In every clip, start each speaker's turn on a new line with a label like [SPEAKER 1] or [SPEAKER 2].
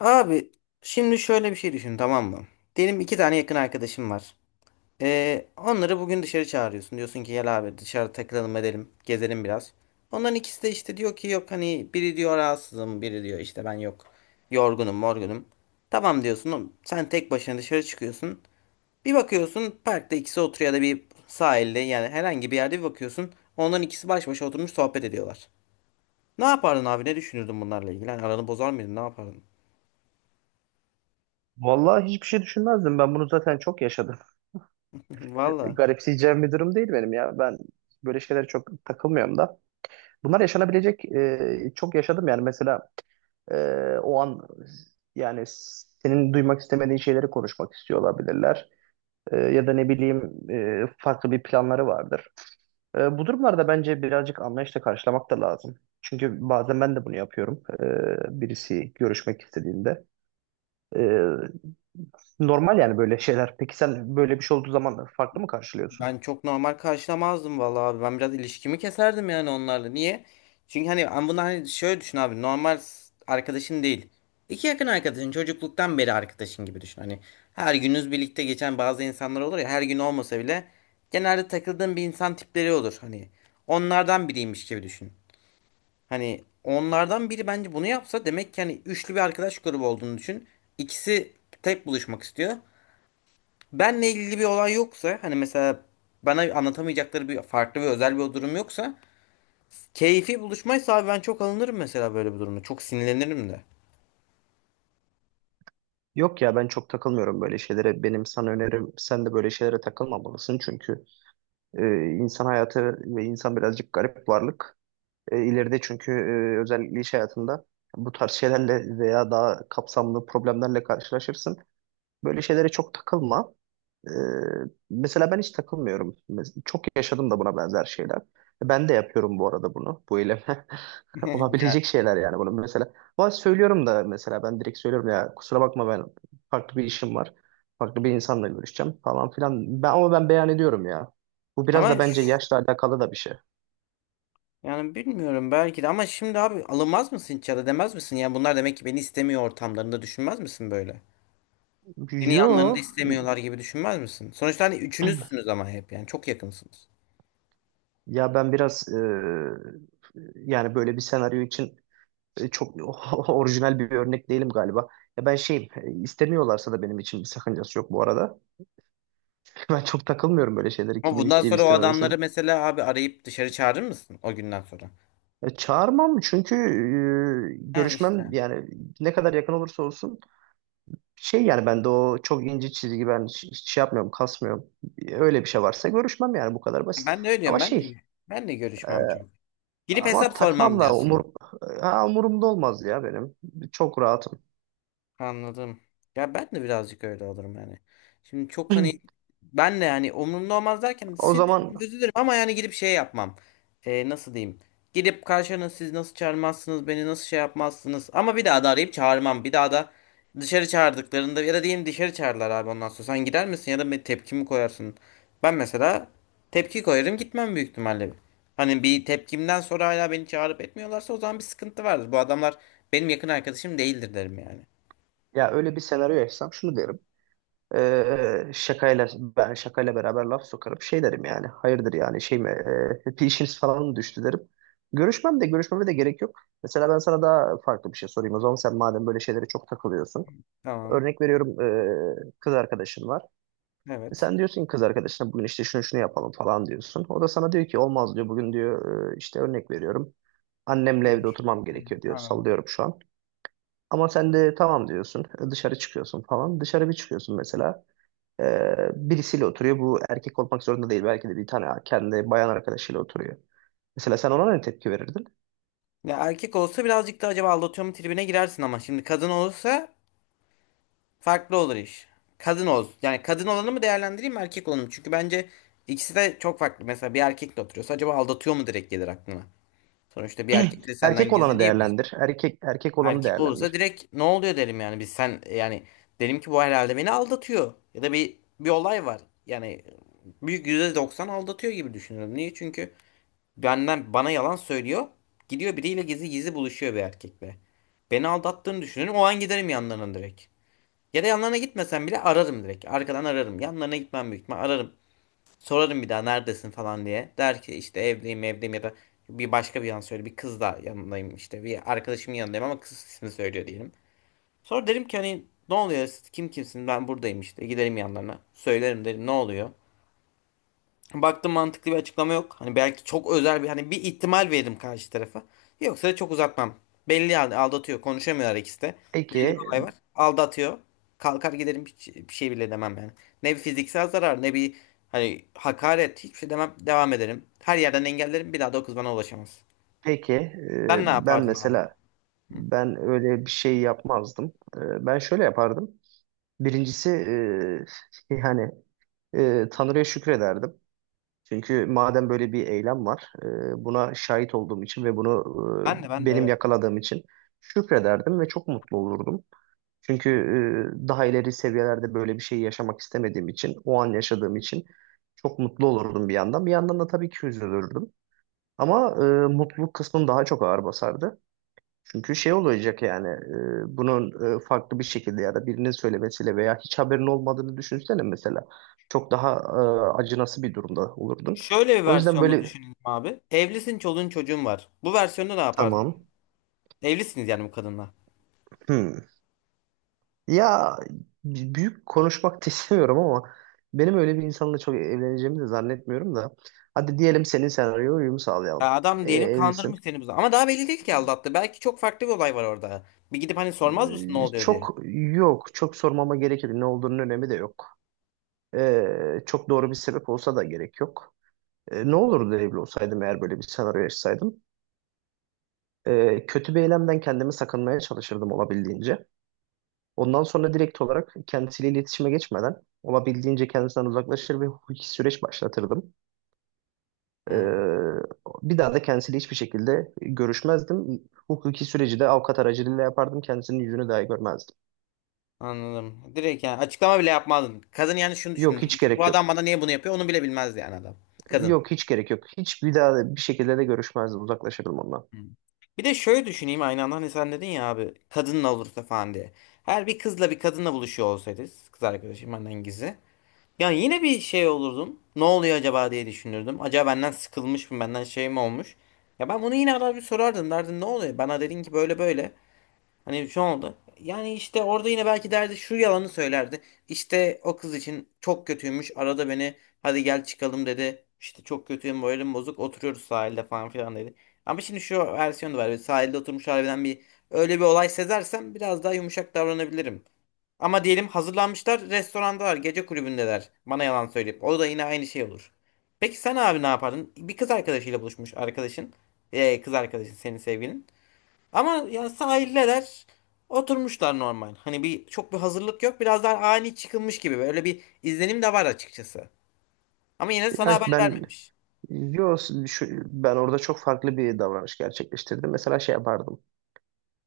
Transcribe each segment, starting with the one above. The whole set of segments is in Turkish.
[SPEAKER 1] Abi şimdi şöyle bir şey düşün tamam mı? Diyelim iki tane yakın arkadaşım var. Onları bugün dışarı çağırıyorsun. Diyorsun ki gel abi dışarı takılalım edelim. Gezelim biraz. Onların ikisi de işte diyor ki yok hani biri diyor rahatsızım biri diyor işte ben yok. Yorgunum morgunum. Tamam diyorsun oğlum, sen tek başına dışarı çıkıyorsun. Bir bakıyorsun parkta ikisi oturuyor ya da bir sahilde yani herhangi bir yerde bir bakıyorsun. Onların ikisi baş başa oturmuş sohbet ediyorlar. Ne yapardın abi ne düşünürdün bunlarla ilgili? Hani aranı bozar mıydın ne yapardın?
[SPEAKER 2] Vallahi hiçbir şey düşünmezdim. Ben bunu zaten çok yaşadım.
[SPEAKER 1] Valla.
[SPEAKER 2] Garipseyeceğim bir durum değil benim ya. Ben böyle şeylere çok takılmıyorum da. Bunlar yaşanabilecek çok yaşadım yani. Mesela e, o an yani senin duymak istemediğin şeyleri konuşmak istiyor olabilirler. Ya da ne bileyim farklı bir planları vardır. Bu durumlarda bence birazcık anlayışla karşılamak da lazım. Çünkü bazen ben de bunu yapıyorum. Birisi görüşmek istediğinde. Ee, Normal yani böyle şeyler. Peki sen böyle bir şey olduğu zaman farklı mı karşılıyorsun?
[SPEAKER 1] Ben çok normal karşılamazdım vallahi abi. Ben biraz ilişkimi keserdim yani onlarla. Niye? Çünkü hani ben bunu hani şöyle düşün abi. Arkadaşın değil. İki yakın arkadaşın, çocukluktan beri arkadaşın gibi düşün. Hani her gününüz birlikte geçen bazı insanlar olur ya her gün olmasa bile genelde takıldığın bir insan tipleri olur. Hani onlardan biriymiş gibi düşün. Hani onlardan biri bence bunu yapsa demek ki hani üçlü bir arkadaş grubu olduğunu düşün. İkisi tek buluşmak istiyor. Benle ilgili bir olay yoksa hani mesela bana anlatamayacakları bir farklı ve özel bir durum yoksa keyfi buluşmaysa abi ben çok alınırım mesela böyle bir durumda. Çok sinirlenirim de.
[SPEAKER 2] Yok ya ben çok takılmıyorum böyle şeylere. Benim sana önerim sen de böyle şeylere takılmamalısın. Çünkü e, insan hayatı ve insan birazcık garip varlık. İleride çünkü özellikle iş hayatında bu tarz şeylerle veya daha kapsamlı problemlerle karşılaşırsın. Böyle şeylere çok takılma. Ee, Mesela ben hiç takılmıyorum. Çok yaşadım da buna benzer şeyler. Ben de yapıyorum bu arada bunu. Bu eylemi.
[SPEAKER 1] Ya,
[SPEAKER 2] Olabilecek şeyler yani bunu mesela. Ama söylüyorum da mesela ben direkt söylüyorum ya kusura bakma ben farklı bir işim var. Farklı bir insanla görüşeceğim falan filan. Ama ben beyan ediyorum ya. Bu biraz da
[SPEAKER 1] ama
[SPEAKER 2] bence
[SPEAKER 1] ş-
[SPEAKER 2] yaşla alakalı da bir şey.
[SPEAKER 1] yani bilmiyorum belki de ama şimdi abi alınmaz mısın hiç ya da demez misin? Yani bunlar demek ki beni istemiyor ortamlarında düşünmez misin böyle? Beni yanlarında
[SPEAKER 2] Yo
[SPEAKER 1] istemiyorlar gibi düşünmez misin? Sonuçta hani üçünüzsünüz ama hep yani çok yakınsınız.
[SPEAKER 2] ya ben biraz yani böyle bir senaryo için çok orijinal bir örnek değilim galiba. Ya ben şeyim, istemiyorlarsa da benim için bir sakıncası yok bu arada. Ben çok takılmıyorum böyle şeyleri
[SPEAKER 1] Ama
[SPEAKER 2] kimin
[SPEAKER 1] bundan
[SPEAKER 2] isteyip
[SPEAKER 1] sonra o
[SPEAKER 2] istememesinin.
[SPEAKER 1] adamları mesela abi arayıp dışarı çağırır mısın o günden sonra?
[SPEAKER 2] Çağırmam çünkü
[SPEAKER 1] He
[SPEAKER 2] görüşmem
[SPEAKER 1] işte.
[SPEAKER 2] yani ne kadar yakın olursa olsun şey yani ben de o çok ince çizgi ben hiç şey yapmıyorum, kasmıyorum. Öyle bir şey varsa görüşmem yani bu kadar basit.
[SPEAKER 1] Ben de öyle
[SPEAKER 2] Ama
[SPEAKER 1] diyorum. Ben
[SPEAKER 2] şey
[SPEAKER 1] de, ben de
[SPEAKER 2] e,
[SPEAKER 1] görüşmem çok. Gidip
[SPEAKER 2] ama
[SPEAKER 1] hesap sormam
[SPEAKER 2] takmam da
[SPEAKER 1] diyorsun.
[SPEAKER 2] umurumda olmaz ya benim. Çok rahatım.
[SPEAKER 1] Anladım. Ya ben de birazcık öyle olurum yani. Şimdi çok hani ben de yani umurumda olmaz derken
[SPEAKER 2] O zaman
[SPEAKER 1] sinirlenirim, üzülürüm ama yani gidip şey yapmam. Nasıl diyeyim? Gidip karşına siz nasıl çağırmazsınız, beni nasıl şey yapmazsınız. Ama bir daha da arayıp çağırmam. Bir daha da dışarı çağırdıklarında ya da diyelim dışarı çağırdılar abi ondan sonra. Sen gider misin ya da bir tepki mi koyarsın? Ben mesela tepki koyarım gitmem büyük ihtimalle. Hani bir tepkimden sonra hala beni çağırıp etmiyorlarsa o zaman bir sıkıntı vardır. Bu adamlar benim yakın arkadaşım değildir derim yani.
[SPEAKER 2] ya öyle bir senaryo yaşasam şunu derim. Ee, şakayla şakayla beraber laf sokarım. Şey derim yani. Hayırdır yani şey mi? Bir işiniz falan mı düştü derim. Görüşmem de görüşmeme de gerek yok. Mesela ben sana daha farklı bir şey sorayım. O zaman sen madem böyle şeylere çok takılıyorsun.
[SPEAKER 1] Tamam.
[SPEAKER 2] Örnek veriyorum kız arkadaşın var. E
[SPEAKER 1] Evet.
[SPEAKER 2] sen diyorsun ki kız arkadaşına bugün işte şunu şunu yapalım falan diyorsun. O da sana diyor ki olmaz diyor. Bugün diyor işte örnek veriyorum. Annemle evde
[SPEAKER 1] Yapıyordur.
[SPEAKER 2] oturmam
[SPEAKER 1] Hı.
[SPEAKER 2] gerekiyor diyor.
[SPEAKER 1] Anladım.
[SPEAKER 2] Sallıyorum şu an. Ama sen de tamam diyorsun. Dışarı çıkıyorsun falan. Dışarı bir çıkıyorsun mesela. Birisiyle oturuyor. Bu erkek olmak zorunda değil. Belki de bir tane kendi bayan arkadaşıyla oturuyor. Mesela sen ona ne tepki verirdin?
[SPEAKER 1] Ya erkek olsa birazcık da acaba aldatıyor mu tribine girersin ama şimdi kadın olursa farklı olur iş. Kadın ol. Yani kadın olanı mı değerlendireyim mi erkek olanı mı? Çünkü bence ikisi de çok farklı. Mesela bir erkekle oturuyorsa acaba aldatıyor mu direkt gelir aklına. Sonuçta bir erkek de senden
[SPEAKER 2] Erkek
[SPEAKER 1] gizli
[SPEAKER 2] olanı
[SPEAKER 1] niye bu?
[SPEAKER 2] değerlendir. Erkek olanı
[SPEAKER 1] Erkek olursa
[SPEAKER 2] değerlendir.
[SPEAKER 1] direkt ne oluyor derim yani. Biz sen yani derim ki bu herhalde beni aldatıyor. Ya da bir olay var. Yani büyük %90 aldatıyor gibi düşünüyorum. Niye? Çünkü benden bana yalan söylüyor. Gidiyor biriyle gizli gizli buluşuyor bir erkekle. Beni aldattığını düşünüyorum. O an giderim yanlarına direkt. Ya da yanlarına gitmesem bile ararım direkt. Arkadan ararım. Yanlarına gitmem büyük ihtimal ararım. Sorarım bir daha neredesin falan diye. Der ki işte evdeyim evdeyim ya da bir başka bir yan söyle. Bir kız da yanındayım işte. Bir arkadaşımın yanındayım ama kız ismini söylüyor diyelim. Sonra derim ki hani ne oluyor siz kim kimsin ben buradayım işte. Giderim yanlarına. Söylerim derim ne oluyor. Baktım mantıklı bir açıklama yok. Hani belki çok özel bir hani bir ihtimal veririm karşı tarafa. Yoksa da çok uzatmam. Belli yani aldatıyor. Konuşamıyorlar ikisi de. Belli bir
[SPEAKER 2] Peki,
[SPEAKER 1] olay var. Aldatıyor. Kalkar giderim hiç bir şey bile demem yani. Ne bir fiziksel zarar ne bir hani hakaret hiçbir şey demem. Devam ederim. Her yerden engellerim. Bir daha da o kız bana ulaşamaz.
[SPEAKER 2] peki
[SPEAKER 1] Sen ne
[SPEAKER 2] ben
[SPEAKER 1] yapardın abi?
[SPEAKER 2] mesela ben öyle bir şey yapmazdım. Ben şöyle yapardım. Birincisi yani Tanrı'ya şükrederdim. Çünkü madem böyle bir eylem var, buna şahit olduğum için ve bunu
[SPEAKER 1] Ben de ben de
[SPEAKER 2] benim
[SPEAKER 1] evet.
[SPEAKER 2] yakaladığım için şükrederdim ve çok mutlu olurdum. Çünkü daha ileri seviyelerde böyle bir şey yaşamak istemediğim için, o an yaşadığım için çok mutlu olurdum bir yandan. Bir yandan da tabii ki üzülürdüm. Ama mutluluk kısmım daha çok ağır basardı. Çünkü şey olacak yani bunun farklı bir şekilde ya da birinin söylemesiyle veya hiç haberin olmadığını düşünsene mesela. Çok daha acınası bir durumda olurdun.
[SPEAKER 1] Şöyle bir
[SPEAKER 2] O yüzden
[SPEAKER 1] versiyonunu
[SPEAKER 2] böyle
[SPEAKER 1] düşünelim abi. Evlisin, çoluğun çocuğun var. Bu versiyonda ne yapardın?
[SPEAKER 2] tamam.
[SPEAKER 1] Evlisiniz yani bu kadınla.
[SPEAKER 2] Hmm. Ya büyük konuşmak da istemiyorum ama benim öyle bir insanla çok evleneceğimi de zannetmiyorum da. Hadi diyelim senin senaryoya uyum sağlayalım.
[SPEAKER 1] Ya adam diyelim
[SPEAKER 2] Evlisin.
[SPEAKER 1] kandırmış seni bu zaman. Ama daha belli değil ki aldattı. Belki çok farklı bir olay var orada. Bir gidip hani sormaz mısın ne oluyor diye.
[SPEAKER 2] Çok yok. Çok sormama gerek yok. Ne olduğunun önemi de yok. Çok doğru bir sebep olsa da gerek yok. Ne olurdu evli olsaydım eğer böyle bir senaryo yaşasaydım? Kötü bir eylemden kendimi sakınmaya çalışırdım olabildiğince. Ondan sonra direkt olarak kendisiyle iletişime geçmeden olabildiğince kendisinden uzaklaşır ve hukuki süreç başlatırdım.
[SPEAKER 1] Hı,
[SPEAKER 2] Ee, Bir daha da kendisiyle hiçbir şekilde görüşmezdim. Hukuki süreci de avukat aracılığıyla yapardım. Kendisinin yüzünü dahi görmezdim.
[SPEAKER 1] anladım. Direkt yani açıklama bile yapmazdın. Kadın yani şunu
[SPEAKER 2] Yok
[SPEAKER 1] düşünür.
[SPEAKER 2] hiç
[SPEAKER 1] Bu
[SPEAKER 2] gerek
[SPEAKER 1] adam
[SPEAKER 2] yok.
[SPEAKER 1] bana niye bunu yapıyor onu bile bilmez yani adam. Kadın.
[SPEAKER 2] Yok hiç gerek yok. Hiç bir daha da bir şekilde de görüşmezdim. Uzaklaşırdım ondan.
[SPEAKER 1] Hı. Bir de şöyle düşüneyim aynı anda hani sen dedin ya abi kadınla olursa falan diye. Her bir kızla bir kadınla buluşuyor olsaydı, kız arkadaşım benden gizli. Ya yine bir şey olurdum. Ne oluyor acaba diye düşünürdüm. Acaba benden sıkılmış mı? Benden şey mi olmuş? Ya ben bunu yine arar bir sorardım. Derdim ne oluyor? Bana dedin ki böyle böyle. Hani şu oldu. Yani işte orada yine belki derdi şu yalanı söylerdi. İşte o kız için çok kötüymüş. Arada beni hadi gel çıkalım dedi. İşte çok kötüyüm moralim bozuk. Oturuyoruz sahilde falan filan dedi. Ama şimdi şu versiyonu var. Sahilde oturmuş harbiden bir öyle bir olay sezersem biraz daha yumuşak davranabilirim. Ama diyelim hazırlanmışlar, restorandalar, gece kulübündeler. Bana yalan söyleyip. O da yine aynı şey olur. Peki sen abi ne yapardın? Bir kız arkadaşıyla buluşmuş arkadaşın. Kız arkadaşın senin sevgilin. Ama ya sahildeler. Oturmuşlar normal. Hani bir çok bir hazırlık yok. Biraz daha ani çıkılmış gibi. Böyle bir izlenim de var açıkçası. Ama yine sana
[SPEAKER 2] Ya
[SPEAKER 1] haber
[SPEAKER 2] ben
[SPEAKER 1] vermemiş.
[SPEAKER 2] yok ben orada çok farklı bir davranış gerçekleştirdim. Mesela şey yapardım.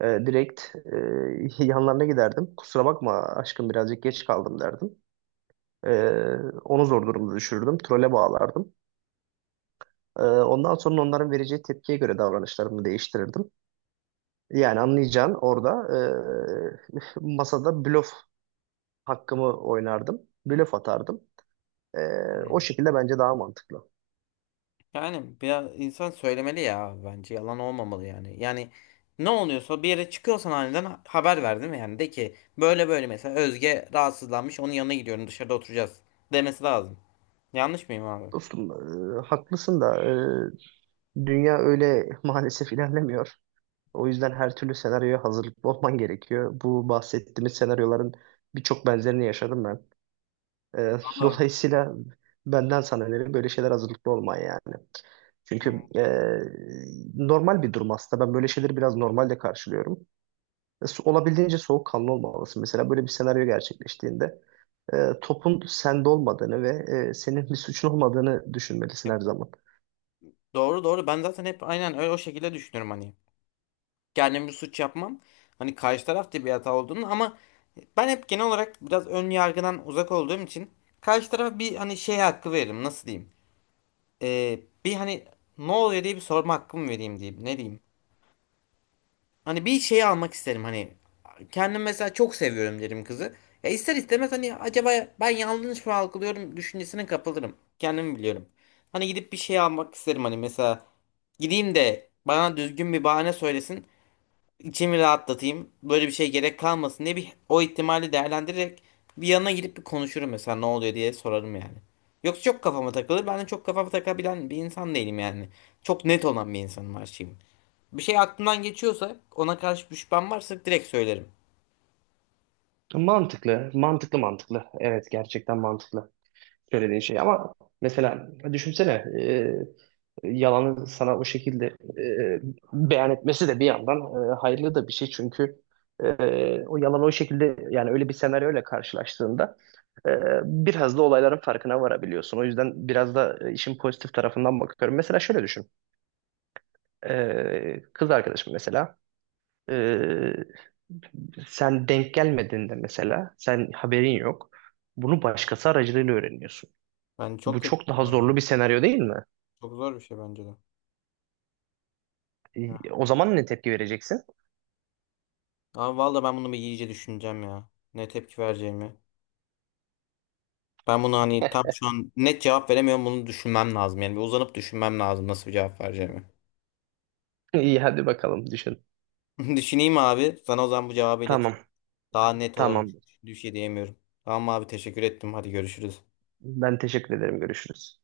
[SPEAKER 2] Ee, direkt yanlarına giderdim. Kusura bakma aşkım birazcık geç kaldım derdim. Ee, Onu zor durumda düşürürdüm. Trole bağlardım. Ondan sonra onların vereceği tepkiye göre davranışlarımı değiştirirdim. Yani anlayacağın orada masada blöf hakkımı oynardım. Blöf atardım. E, O
[SPEAKER 1] Hmm.
[SPEAKER 2] şekilde bence daha mantıklı.
[SPEAKER 1] Yani biraz insan söylemeli ya bence yalan olmamalı yani. Yani ne oluyorsa bir yere çıkıyorsan aniden haber ver değil mi? Yani de ki böyle böyle mesela Özge rahatsızlanmış onun yanına gidiyorum dışarıda oturacağız demesi lazım. Yanlış mıyım abi?
[SPEAKER 2] Dostum haklısın da dünya öyle maalesef ilerlemiyor. O yüzden her türlü senaryoya hazırlıklı olman gerekiyor. Bu bahsettiğimiz senaryoların birçok benzerini yaşadım ben.
[SPEAKER 1] Valla.
[SPEAKER 2] Dolayısıyla benden sana önerim böyle şeyler hazırlıklı olman yani. Çünkü normal bir durum aslında. Ben böyle şeyleri biraz normalde karşılıyorum. Olabildiğince soğukkanlı olmalısın. Mesela böyle bir senaryo gerçekleştiğinde topun sende olmadığını ve senin bir suçun olmadığını düşünmelisin her
[SPEAKER 1] Hep-
[SPEAKER 2] zaman.
[SPEAKER 1] doğru doğru ben zaten hep aynen öyle o şekilde düşünüyorum hani. Kendim bir suç yapmam. Hani karşı taraf da bir hata olduğunu ama ben hep genel olarak biraz ön yargıdan uzak olduğum için karşı tarafa bir hani şey hakkı veririm nasıl diyeyim. Bir hani ne oluyor diye bir sorma hakkımı vereyim diyeyim. Ne diyeyim? Hani bir şey almak isterim hani. Kendim mesela çok seviyorum derim kızı. Ya ister istemez hani acaba ben yanlış mı algılıyorum düşüncesine kapılırım. Kendimi biliyorum. Hani gidip bir şey almak isterim hani mesela gideyim de bana düzgün bir bahane söylesin. İçimi rahatlatayım. Böyle bir şey gerek kalmasın diye bir o ihtimali değerlendirerek bir yanına gidip bir konuşurum mesela ne oluyor diye sorarım yani. Yoksa çok kafama takılır. Ben de çok kafama takabilen bir insan değilim yani. Çok net olan bir insanım her şeyim. Bir şey aklımdan geçiyorsa ona karşı bir şüphem varsa direkt söylerim.
[SPEAKER 2] Mantıklı, mantıklı, mantıklı. Evet, gerçekten mantıklı söylediğin şey. Ama mesela düşünsene e, yalanı sana o şekilde beyan etmesi de bir yandan hayırlı da bir şey. Çünkü e, o yalan o şekilde yani öyle bir senaryoyla karşılaştığında Ee, biraz da olayların farkına varabiliyorsun. O yüzden biraz da işin pozitif tarafından bakıyorum. Mesela şöyle düşün. Kız arkadaşım mesela. ee, Sen denk gelmediğinde mesela sen haberin yok. Bunu başkası aracılığıyla öğreniyorsun.
[SPEAKER 1] Ben
[SPEAKER 2] Bu
[SPEAKER 1] çok kötü.
[SPEAKER 2] çok daha
[SPEAKER 1] Ya bu.
[SPEAKER 2] zorlu bir senaryo değil mi?
[SPEAKER 1] Çok zor bir şey bence de. Ya.
[SPEAKER 2] O zaman ne tepki vereceksin?
[SPEAKER 1] Abi valla ben bunu bir iyice düşüneceğim ya. Ne tepki vereceğimi. Ben bunu hani tam şu an net cevap veremiyorum. Bunu düşünmem lazım. Yani bir uzanıp düşünmem lazım nasıl bir cevap vereceğimi.
[SPEAKER 2] İyi hadi bakalım düşün.
[SPEAKER 1] Düşüneyim abi. Sana o zaman bu cevabı
[SPEAKER 2] Tamam,
[SPEAKER 1] ileteyim. Daha net olalım.
[SPEAKER 2] tamam.
[SPEAKER 1] Düş diyemiyorum. Tamam abi teşekkür ettim. Hadi görüşürüz.
[SPEAKER 2] Ben teşekkür ederim. Görüşürüz.